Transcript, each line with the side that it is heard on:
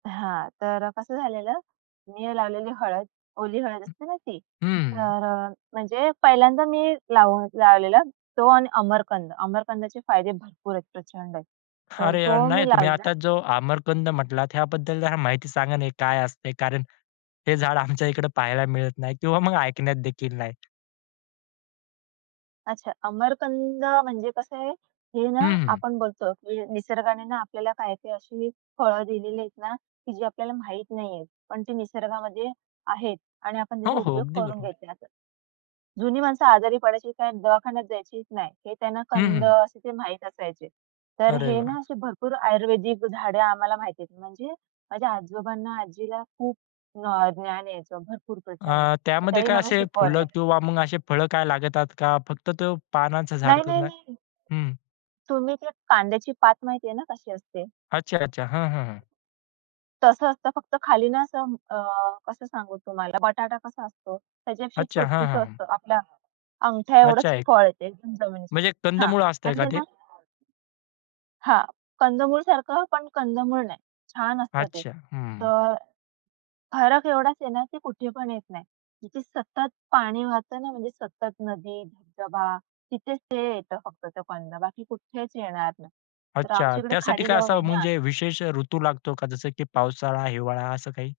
right: हां, तर कसं झालेलं, मी लावलेली हळद, ओली हळद
left: हं,
right: असते ना ती.
left: हं.
right: तर अ, म्हणजे पहिल्यांदा मी लावून लावलेला. तो आणि अमरकंद. अमरकंदाचे फायदे भरपूर आहेत, प्रचंड आहेत. तर
left: अरे यार
right: तो
left: नाही,
right: मी
left: तुम्ही
right: लावलेला.
left: आता जो आमरकंद म्हटलात ह्याबद्दल जरा माहिती सांगा ना, हे काय असतंय, कारण हे झाड आमच्या इकडे पाहायला मिळत नाही किंवा मग ऐकण्यात देखील नाही.
right: अच्छा, अमरकंद म्हणजे कसं आहे, हे ना,
left: हं.
right: आपण बोलतो निसर्गाने ना, आपल्याला काय-काय अशी फळं दिलेली आहेत ना, की जी आपल्याला माहीत नाहीयेत. पण ती निसर्गामध्ये आहेत आणि आपण
left: हो,
right: त्याचा
left: हो.
right: उपयोग
left: अगदी
right: करून
left: बरोबर.
right: घ्यायचे असं. जुनी माणसं आजारी पडायची काय दवाखान्यात जायचीच नाही. ते त्यांना
left: हं,
right: कंद
left: हं.
right: असे ते माहीत असायचे. तर
left: अरे
right: हे ना,
left: वाह!
right: असे भरपूर आयुर्वेदिक झाडं आम्हाला माहिती आहेत. म्हणजे माझ्या आजोबांना, आजीला खूप नॉ ज्ञान याचं भरपूर प्रचंड.
left: अ,
right: तर
left: त्यामध्ये
right: त्यांनी
left: काय
right: मला
left: असे फुलं
right: शिकवलंय.
left: किंवा मग अशी फळं काय लागतात, का फक्त तो पानांचा झाड
right: नाही, नाही,
left: करून आहे?
right: नाही.
left: हं.
right: तुम्ही ते कांद्याची पात माहितीये ना, कशी असते?
left: अच्छा, अच्छा. हं, हं, हं.
right: तसं असतं, फक्त खाली ना, असं अ, कसं सांगू तुम्हाला? बटाटा कसा असतो, त्याच्यापेक्षा
left: अच्छा, हां,
right: छोटूसं
left: हां, हां.
right: असतं. आपल्या
left: अच्छा
right: अंगठ्याएवढंच
left: एक
right: फळ येते जमिनीतून
left: म्हणजे
right: हां,
left: कंदमूळ असतंय
right: आणि
left: का
right: ते
left: ते?
right: ना हां, कंदमूळसारखं पण कंदमूळ नाही. छान असतं ते.
left: अच्छा. हं.
right: तर फरक एवढाच आहे ना, की कुठे पण येत नाही. जिथे सतत पाणी वाहतं ना, म्हणजे सतत नदी, धबधबा, तिथेच ते येतं फक्त तो कंद, बाकी कुठेच येणार नाही. तर
left: अच्छा
right: आमची इकडे
left: त्यासाठी
right: खाडी
left: काय
right: जवळ
left: असा
right: आहे ना.
left: म्हणजे विशेष अ, ऋतू लागतो का? जसं की पावसाळा हिवाळा असं काही?